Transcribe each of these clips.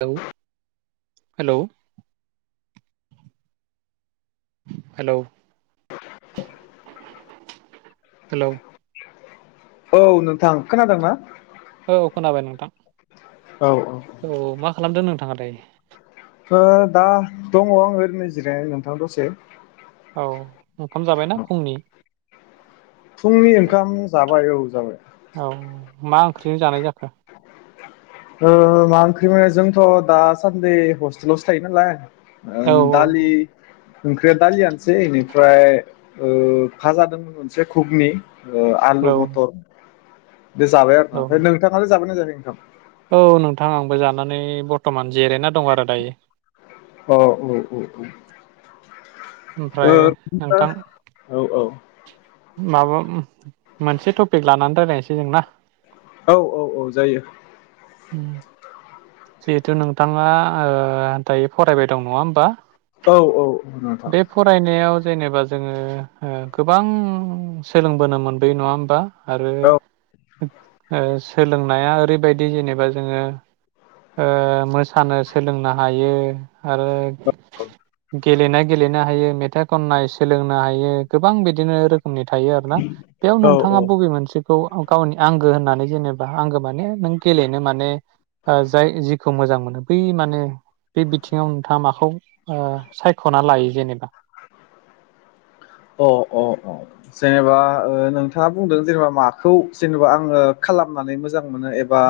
Hello hello hello औ नोंथां खोनादोंना औ खोनाबाय नोंथां। औ औ खालामदों नोंथाङा दायो ओ दा दङ ओरैनो जिरायनानै नोंथां दसे औ ओंखाम जाबायना फुंनि? फुंनि ओंखाम जाबाय औ जाबाय औ मा ओंख्रिजों जानाय जाखो? ओ मा ओंख्रिमोन जोंथ' दासान्दि हस्टेलावसो थायो नालाय ओ औ दालि ओंख्रिया दालियानोसै इनिफ्राय ओ फाजा दोंङो मोनसे घुगनि औ आलु मटर दो जाबाय आरोना औ ओमफाय नोंथाङालाय जाबायना जायाखै? [unintelligible] औ नोंथां आंबो जानानै बरतमान जिरायना दं आरो दायो। अ उम उम उम ओ ओमफ्राय बिदिनो नोंथां औ औ माबा मोनसे टपिक लानानै रायलायनोसै जों ना? औ औ औ जायो। उम जिहेथु नोंथाङा ओ दायो फरायबाय दं नङा होमबा? औ औ नोंथां बे फरायनायाव जेनेबा जोङो ओ गोबां सोलोंबोनो मोनबोयो नङा होमबा? आरो औ ओ सोलोंनाया ओरैबायदि जेनेबा जोङो ओ मोसानो सोलोंनो हायो आरो गेलेनाय गेलेनो हायो मेथाइ खननाय सोलोंनो हायो गोबां बिदिनो नि थायो आरोना बेयाव औ औ नोंथाङा औ बबे मोनसेखौ गावनि आंगो होननानै जेनेबा आंगो माने नों गेलेनो माने जाय जिखौ मोजां मोनो बै माने बे बिथिङाव नोंथाङा माखौ ओ सायख'ना लायो जेनेबा? अ अ अ जेनेबा ओ नोंथाङा बुंदों जेनेबा माखौ जेनेबा आङो खालामनानै मोजां मोनो एबा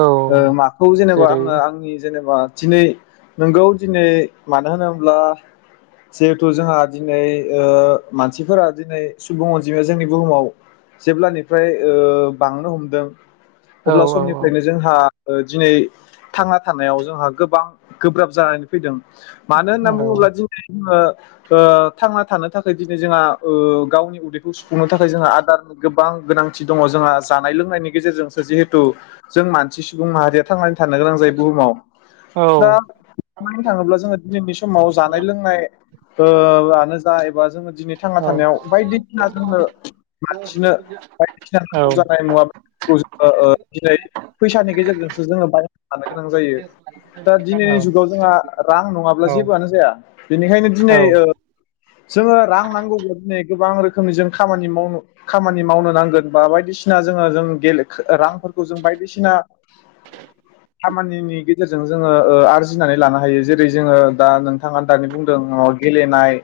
औ ओ माखौ जेनेबा जेरै आङो आंनि जेनेबा दिनै नोंगौ दिनै मानो होनोब्ला जिहेथु जोंहा दिनै ओ मानसिफोरा दिनै सुबुं अनजिमाया जोंनि बुहुमाव जेब्लानिफ्राय ओ बांनो हमदों औ अब्ला समनिफ्रायनो जोंहा ओ दिनै थांना थानायाव जोंहा गोबां गोब्राब जानानै फैदों मानो औ होनना बुङोब्ला दिनै जोङो ओ थांना थानो थाख खाय दिनै जोंहा ओ गावनि उदैखौ सुफुंनो थाखाय दिनै जोंहा ओ गावनि उदैखौ सुंफुंनो थाखाय आदारनि गोबां गोनांथि दङ जोंहा जानाय लोंनायनि गेजेरजोंसो जिहेथु जों मानसि सुबुं माहारिया थांनानै थानो गोनां जायो बुंहुमाव औ दा बुंनो थाङोब्ला जोङो ओ दिनै बे समाव जानाय लोंनाय ओ आनो जा [unintelligible] दिनै थांना औ थानायाव बायदिसिना जोंओ मानसिनो बायदिसिना औ नांगौ जानाय मुवा बेादफोरखौ जोङो दिनै फैसानि गेजेरजोंसो जोङो बाय थानो गोनां जायो दा दिनैनि औ जुगाव जोंहा रां नङाब्ला औ जेबोआनो जाया। बेनिखायनो औ दिनै ओ जोङो रां नांगौब्ला दिनै गोबां रोखोमनि जों खामानि माव खामानि मावनो नांगोन बा बायदिसिना जोङो जों गेले रां फोरखौ जों बायदिसिना खामानिनि गेजेरजों जोङो आरजिनानै लानो हायो जेरै जोङो दा नोंथाङा दानि बुंदों माबा गेलेनाय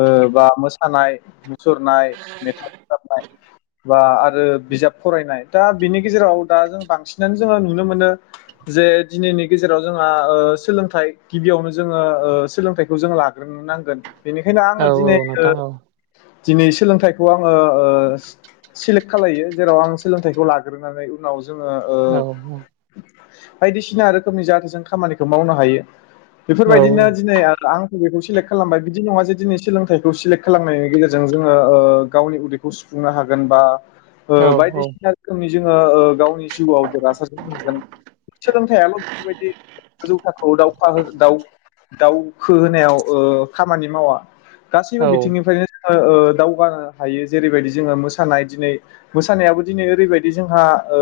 ओ बा मोसानाय सुरनाय मेथाइ रोजाबनाय बा आरो बिजाब फरायनाय दा बिनि गेजेराव दा जों बांसिनानो जोङो नुनो मोनो जे दिनैनि गेजेराव जोंहा ओ सोलोंथाइ गिबियावनो जोङो ओ सोलोंथाइखौ जों लाग्रो नांगोन। बेनिखायनो औ आङो दिनै ओ नोंथां औ दिनै सोलोंथाइखौ आङो ओ सेलेक्ट खालायो जेराव आं सोलोंथाइखौ लाग्रोनानै उनाव जोङो ओ औ बायदिसिना रोखोमनि जाहाथे जों खामानिखौ मावनो हायो। औ बेफोरबायदिनो दिनै आरो आं बेखौे सेलेक्ट खालामबाय बिदि नङा जे दिनै सोलोंथाइखौ सिलेक्ट खालामनायनि गेजेरजों जोङो ओ गावनि उदैखौ सुफुंनो हागोन बा ओ औ बायदिसिना रोखोमनि जोङो ओ गावनि जिउआव देरहासार सोलोंथायाइल बेफोरबायदि गोजौ थाखोआव दावखा दाव दावखो होनायाव ओ खामानि मावा गासैबो औ बिथिंनिफ्रायनो ओ दावगानो हायो। जेरैबायदि जोङो मोसानाय दिनै मोसानायाबो दिनै ओरैबायदि जोंहा ओ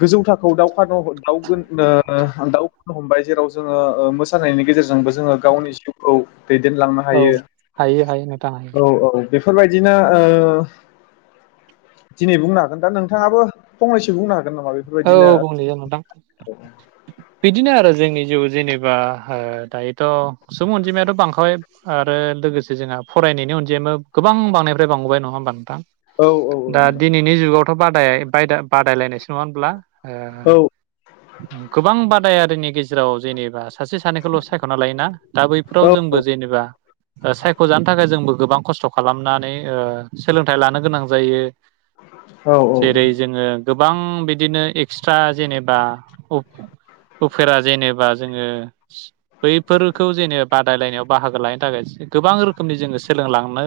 गोजौ थाखोआव दावानो दग-दावगानो हमबाय जेराव जोङो मोसानायनि गेजेरजोंबो जोङो गावनि जिउ औ दैदेनलांनो औ हायो हायो हायो नोंथां हायो औ औ बेफोरबायदिनो ओ दिनै बुंनो हागोन दा नोंथाङाबो फंनैसो बुंनो हा औ बंनैसो नोंथां बिदिनो आरो जोंनि जिउ जेनेबा ओ दायोथ सुबुं अनजिमायाथ बांखाबाय आरो लोगोसे जोंहा फरायनायनि अनजिमायाबो गोबां बांनायनिफ्राय बांबोबाय नङा होमबा नोंथां? औ औ दा नोंथां दिनैनि जुगाव थ बादाय-बायदा-बादायलायनायसो नङा [inaudible] औ गोबां बादायारिनि गेजेराव जेनेबा सासे सानैखौल सायखना लायोना दा बैफोराव औ जोंबो जेनेबा ओ सायखजानो थाखाय जोंबो गोबां खस्थ खालामनानै ओ सोलोंथाइ लानो गोनां जायो। जेरै जोङो गोबां बि बिदिनो एक्सट्रा जेनेबा उफ-उफेरा जेनेबा जोङो बैफोरखौ जेनेबा बादायलायनायाव बाहागो लानो थाखाय गोबां रोखोमनि जोङो सोलोंलांनो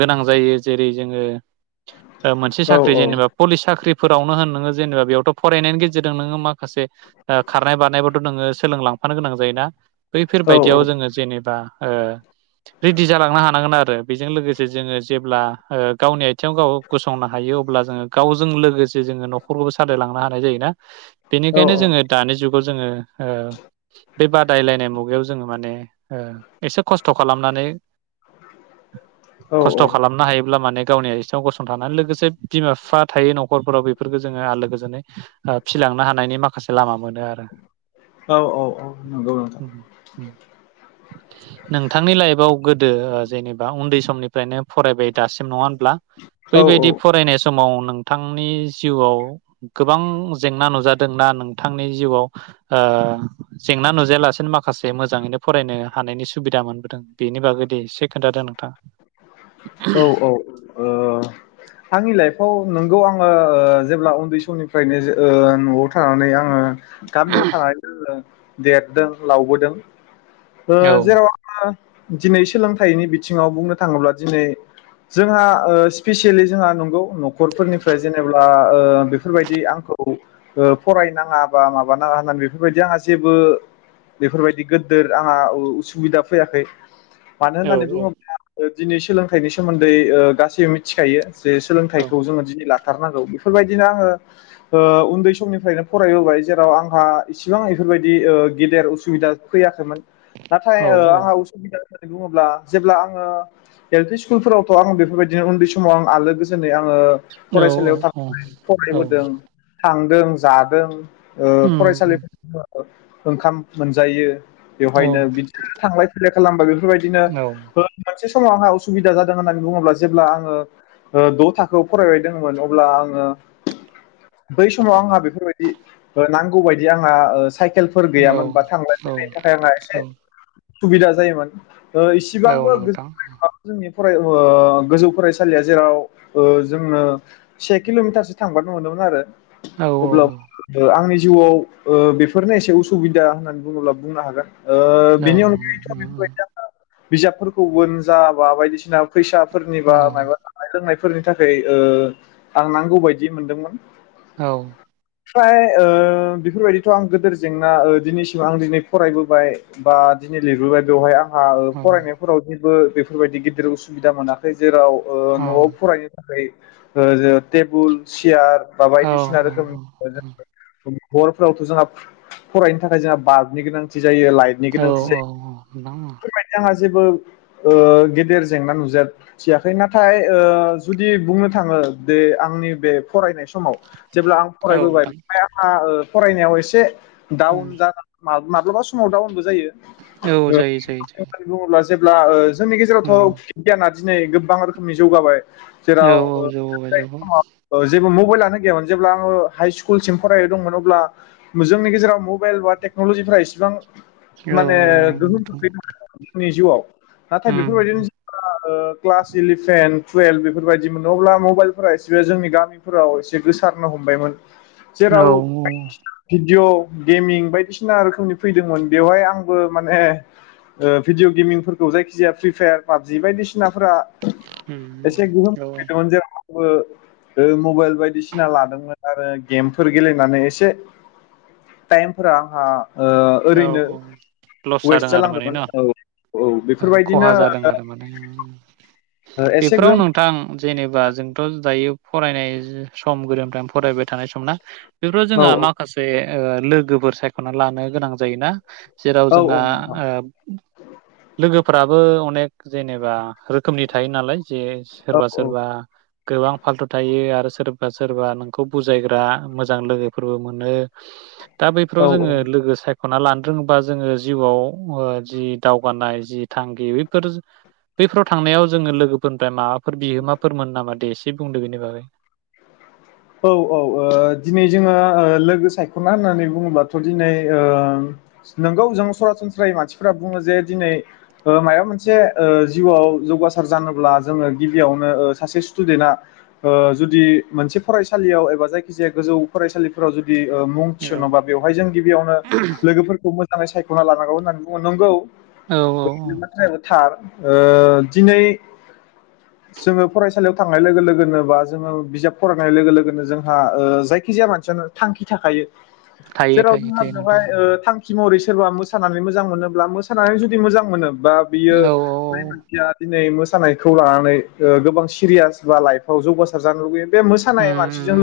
गोनां जायो। जेरै जोङो ओ मोनसे औ साख्रि जेनेबा पलिस साख्रि फोरावनो होन नोङो जेनेबा बेयावथ फरायनायनि गेजेरजों नोङो माखासे ओ खारनाय बारनायबोथ नोङो सोलोंलांफानो गोनां जायोना बैफोर औ औ बायदियाव जोङो जेनेबा ओ रेडि जालांनो हानांगोन आरो बेजों लोगोसे जोङो जेब्ला ओ गावनि आथिङाव गाव गसंनो हायो अब्ला जोङो गावजों लोगोसे जोङो नखरखौबो सालायलांनो हानाय जायोना बेनिखायनो जोङो दानि जुग गाव जोङो ओ बे बादायलायनाय मुगायाव जोङो माने ओ एसे खस्थ खालामनानै औ खस्थ खालामनो हायोब्ला माने गावनि आयथिङाव गसंथानानै लोगोसे बिमा बिफा थायो नखरफोराव फोरखो जोङो आरो गोजोनै ओ फिलांनो हानायनि माखासे लामा मोनो आरो औ औ नंगौ नोंथां नोंथांनि लाइफआव गोदो जेनेबा उन्दै समनिफ्रायनो फरायबाय दासिम नङा ब्ला औ बैबायदि फरायनाय समाव नोंथांनि जिउआव गोबां जेंना नुजादोंना नोंथांनि जिउआव ओ जेंना नुजायालासिनो माखासे मोजाङैनो फरायनो हानायनि सुबिदा मोनबोदों बेनि बागै दे एसे खोन्थादो नोंथां औ औ ओ आंनि लाइफ औ नोंगौ आङो जेब्ला उन्दै समनिफ्रायनो ओ नआव थानानै आङो गामियाव थानायदो जोङो देरदों लावबोदों ओ औ जेराव आङो दिनै सोलोंथाइनि बि थिङाव बुंनो थाङोब्ला दिनै जोंहा ओ स्पेसियेलि जोंहा नंगौ नखर फोरनिफ्राय जेनेबा ओ बेफोरबायदि आंखौ फरायनाङा बा माबानाङा होननानै बेफोरबायदि आंहा जेबो बेफोरबायदि गोदोर आंहा उसुबिदा फैयाखै। मानो औ होननानै बुङो ओ दिनै सोलोंथाइनि सोमोन्दै ओ गासैबो मिथिखायो जे सोलोंथाइखौ जोङो दिनै ला थारनांगौ बेफोरबायदिनो आङो ओ उन्दै समनिफ्रायनो फरायबोबाय जेराव आंहा इसिबां इफोरबायदि ओ गेदेर उसुबिदा फैयाखैमोन। नाथाय औ ओ आंहा औ उसुबिदा बुङोब्ला जेब्ला आङो एल पि स्कुलफोरावथ आं बेफोरबायदिनो उन्दै समाव आं आलो गोजोनै आङो औ फरायसालियाव थांनाय औ फरायबोदों। थांदों जादों ओ उम फरायसालिफो ओंखाम मोनजायो। औ बेवहायनो बिदिनो थांलाय फैलाय खालामबागो बेफोरबायदिनो औ मोनसे समाव आंहा असिदा जादों होननानै बुङोब्ला जेब्ला आङ ओ द' थाखोआव फरायबाय दंमोन अब्ला आङो बै समाव आं बेफोरबायदि नौगौ बादि आङा ओ साइकेल खेलफोर औ गैयामोन बा थांलाय औ फैलायनि थाखाय आंहा औ एसे। उसुबिदा जायोमोन ओ औ सिबांबो नोंथां गोजोन जोंनि फराय ओ गोजौ फरायसालिया जेराव जोङो से किलमिटारसो थांबानो मोनोमोन आरो। औ अब्ला आंनि जिउआव ओ बेफोरनो एसे उसुबिदा होननानै बुङोब्ला बुंनो हागोन। ओ औ बिनि अनगायैथ बेफोरबायदि जाना बिजाबफोरखौ बोन जाबा बायदिसिना फैसा फोरनिबा मा जानाय लोंनाय फोरनि थाखाय ओ आं नांगौ बायदि मोनदोंमोन। औ फ्राय ओ बेफोरबायदिथ आं गोदोर जेंना दिनैसिम आं दिनै फरायबोबाय बा दिनै लिरबोबाय बेवहाय आंहा फरायनायफोराव [unintelligible] बो बेफोरबायदि गिदिर उसुबिदा मोनाखै जेराव ओ औ न'आव फरायनो थाखै ओ जों टेबुल चेयार बा औ बायदिसिना रोखोमनि हरफोरावथ जोंहा फरायनो थाखाय जोंहा बाल्बनि गोनांथि जायो लाइटनि औ औ गोनांथि औ नोंथां जायो जेंबो गेदेर जेंना नुजा थियाखै नाथाय ओ जुदि बुंनो थाङो बे आंनि बे फरायनाय सम समाव जेब्ला आं औ फरायबोबाय नोंथां बेहाय आंहा ओ फरायनायाव एसे डाउन जागोन मा माब्लाबा समाव दाउन‌ बो औ जायो जायो जायो अब्ला जेब्ला ओ जोंनि औ गेजेरावथ गियाना दिनै गोबां रोखोमनि जौगाबाय जेराव औ औ जौगाबाय जौगाबाय ओ जेबो मबाइलानो गैयामोन जेब्ला आङो हाइ स्कुलसिम फरायदोंंमोन अब्ला जोंनि गेजेराव मबाइल बा टेक्नलजिफोरा एसिबां औ माने गोहोम नोंथां खोख्लैनो हादों जोंनि जिउआव नाथाय बेफोरबायदिनो जोङो ओ क्लास इलिभेन टुवेल्भ बेफोरबायदि मोन अब्ला मबाइलफोरा एसे जोंनि गामिफोराव एसे गोसारनो हमबायमोन औ जेराव भिडिय गेमिं बायदिसिना रोखोमनि फैदोंमोन बेवहाय आंबो माने ओ भिडिअ गेमिंफोरखौ जायखिजाया फ्रि फायार पाबजि बायदिसिनाफोरा उम उम औ औ बो मबाइल बायदिसिना लादोंमोन आरो गेमफोर गेलेनानै एसे टाइमफोरा आंहा औ ओरैनो लस वेस्ट जादों आरो माने जालांदोंमोन न औ औ खहा बेफोरबायदिनो जादों आरो माने एसे बेफोराव गोहोम नोंथां जेनेबा जोंथ दायो फरायनाय सम गोदोनिफ्राय फरायबाय थानाय सम ना बेफोराव औ जोंहा माखासे लोगोफोर सायखना लानो गोनां जा जायोना जेराव औ जोंहा औ नोंथां ओ लोगोफ फोराबो अनेक जेनेबा रोखोमनि थायो नालाय। जे औ सोरबा औ सोरबा गोबां फाल्थु थायो आरो सोरबा सोरबा नोंखौ बुजायग्रा मोजां लोगोफोरबो मोनो। दा औ बैफोराव जोङो लोगो साय खना लानो रोङोबा जोङो जिउआव ओ जि दावगानाय जि थांखि बेफोर बैफोराव थांनायाव जोङो लोगोफोरनिफ्राय माबा फोर बिहोमाफोर मोनो नामा दे एसे से बुंदों बिनि बागै। औ औ ओ दिनै जोङो ओ लोगो सायखना होननानै बुङोबाथ दिनै ओ नोंगौ जों सरासनस्रायै मानसिफोरा बुङो जे दिनै ओ मायबा मोनसे जिउआव जौगासार जानोब्ला जोङो गिबियावनो ओ सासे स्टुडेन्टआ ओ जुदि मोनसे फरायसालियाव एबा जायखिजाया गोजौ फरायसालिफोराव जुद दि मुं औ थिसनोबा बेवहाय जों गिबियावनो लोगोफोरखौ मो होननानै सायखना लानांगौ होननानै बुङो नोंगौ। औ औ नोंथांनि बाथ्रायाबोथार ओ दिनै जोङो फरायसालियाव थांनाय लोगो लोगोनो बा जोङो बिजाब फरायनाय लोगो लोगोनो जोंहा ओ जायखिजाया मानसियानो थांखि थाखायो। थायो जेराव थायो जोंहा थायो नोंथां बेवहाय ओ थांखि महरै सोरबा मोसानानै मोजां मोनो ब्ला मोसानानै जुदि मोजां मोनो बा बियो औ बै औ मानसिया दिनै मोसा सानायखौ लानानै ओ गोबां सिरियास बा लाइफाव जौगासार जानो लुबैयो बे उम मोसानाय मानसिजों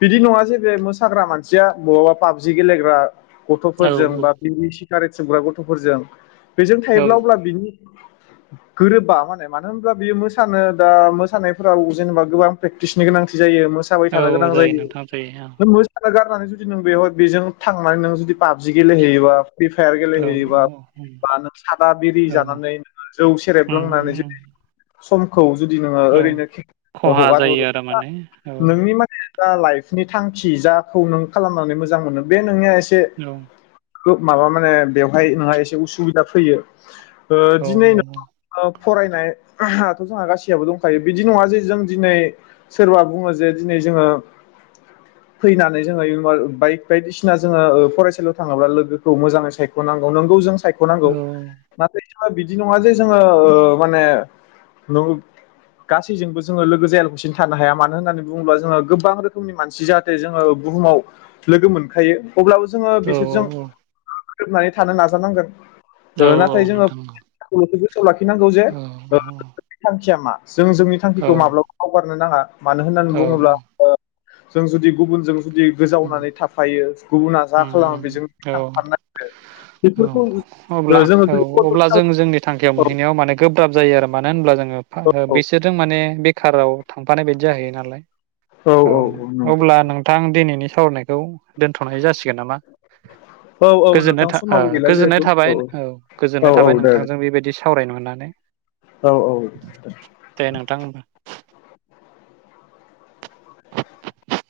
बिदि नङा जे बे मोसाग्रा मानसिया बहाबा पाबजि गेलेग्रा उम गथफोरजों औ बा बिनि सि गारेट सोबग्रा गथफोरजों बेजों औ थायोब्ला अब्ला बिनि गोरोबा माने मानो होनब्ला बियो मोसानो दा मोसानायफोराव जेनेबा गोबां प्रेक्टिसनि गोनांथि जायो मोसाबाय औ थानो औ गोनां जायो नोंथां जायो औ [inaudible] बा गारनानै जुदि नों बेवहाय बेजों थांनानै नों जुदि पाबजि गेलेहैयोबा फ्रि फायार औ गेलेहैयोबा औ बा नों सादा बिरि औ जानानै नोङो जौ सेरेब लोंनानै उम जुदि समखौ जुदि नोङो ओरैनो खि हगारहर दामाने औ जा लाइफनि थांखि जाखौ नों खालामनानै मोजां मोनो बे नोंनि एसे औ खोब माबा माने बेवहाय नोंहा एसे उसुबिदा फैयो ओ औ दिनै [unintelligible] फरायनाय याथ जोंहा गासियाबो दंखायो बिदि नङा जे जों दिनै सोरबा बुङो जे दिनै जोङो फैनानै जोङो इउमाल बाइक बायदिसिना जोङो ओ फरायसालियाव थाङाब्ला लोगोखौ मोजाङै सायखनांगौ नोंगौ जों सायखनांगौ नाथाय बिदि नङा जे जोङो ओ माने [inaudible] गासैजोंबो जोङो लोगो जायालसेनो थानो हाया मानो होननानै बुङोब्ला जोङो गोबां रोखोमनि मानसि जाहाथे जोङो बुहुमाव लोगो मोनखायो अब्लाबो जोङो औ बिसोरजों गोरोबनानै थानो नाजानांगोन औ ओ औ नाथाय जोङो नोंथां [inaudible] सोआव लाखिनांगौ जे ओ औ नों नोंनि थांखिया मा जों जोंनि औ थांखिखौ माब्लाबा माव गारनो नाङा मानो होननानै औ बुङोब्ला ओ जों जुदि गुबुन जों उम जा खालामो उम बेजों औ थांफानाय औ बेफोरखौ अब्ला जोङो औ जुदि कन्ट्रल अब्ला जों खालाम जोंनि थांखियाव मोनहैनायाव माने गोब्राब जायो आरो मानो होनब्ला जोङो फा औ बिसोरजों माने ए बेखाराव थांफानाय बायदि जाहैयो नालाय औ अब्ला नोंथां दिनैनि सावरायनायखौ दोनथनाय जासि गोन नामा औ औ गोजोननाय नोंथां था ओ समाबो गैला गोजोननाय जिहेथु थाबाय औ औ गोजोननाय थाबाय औ दे नोंथांजों बेबायदि सावरायनो मोननानै औ औ दे नोंथां ओनबा।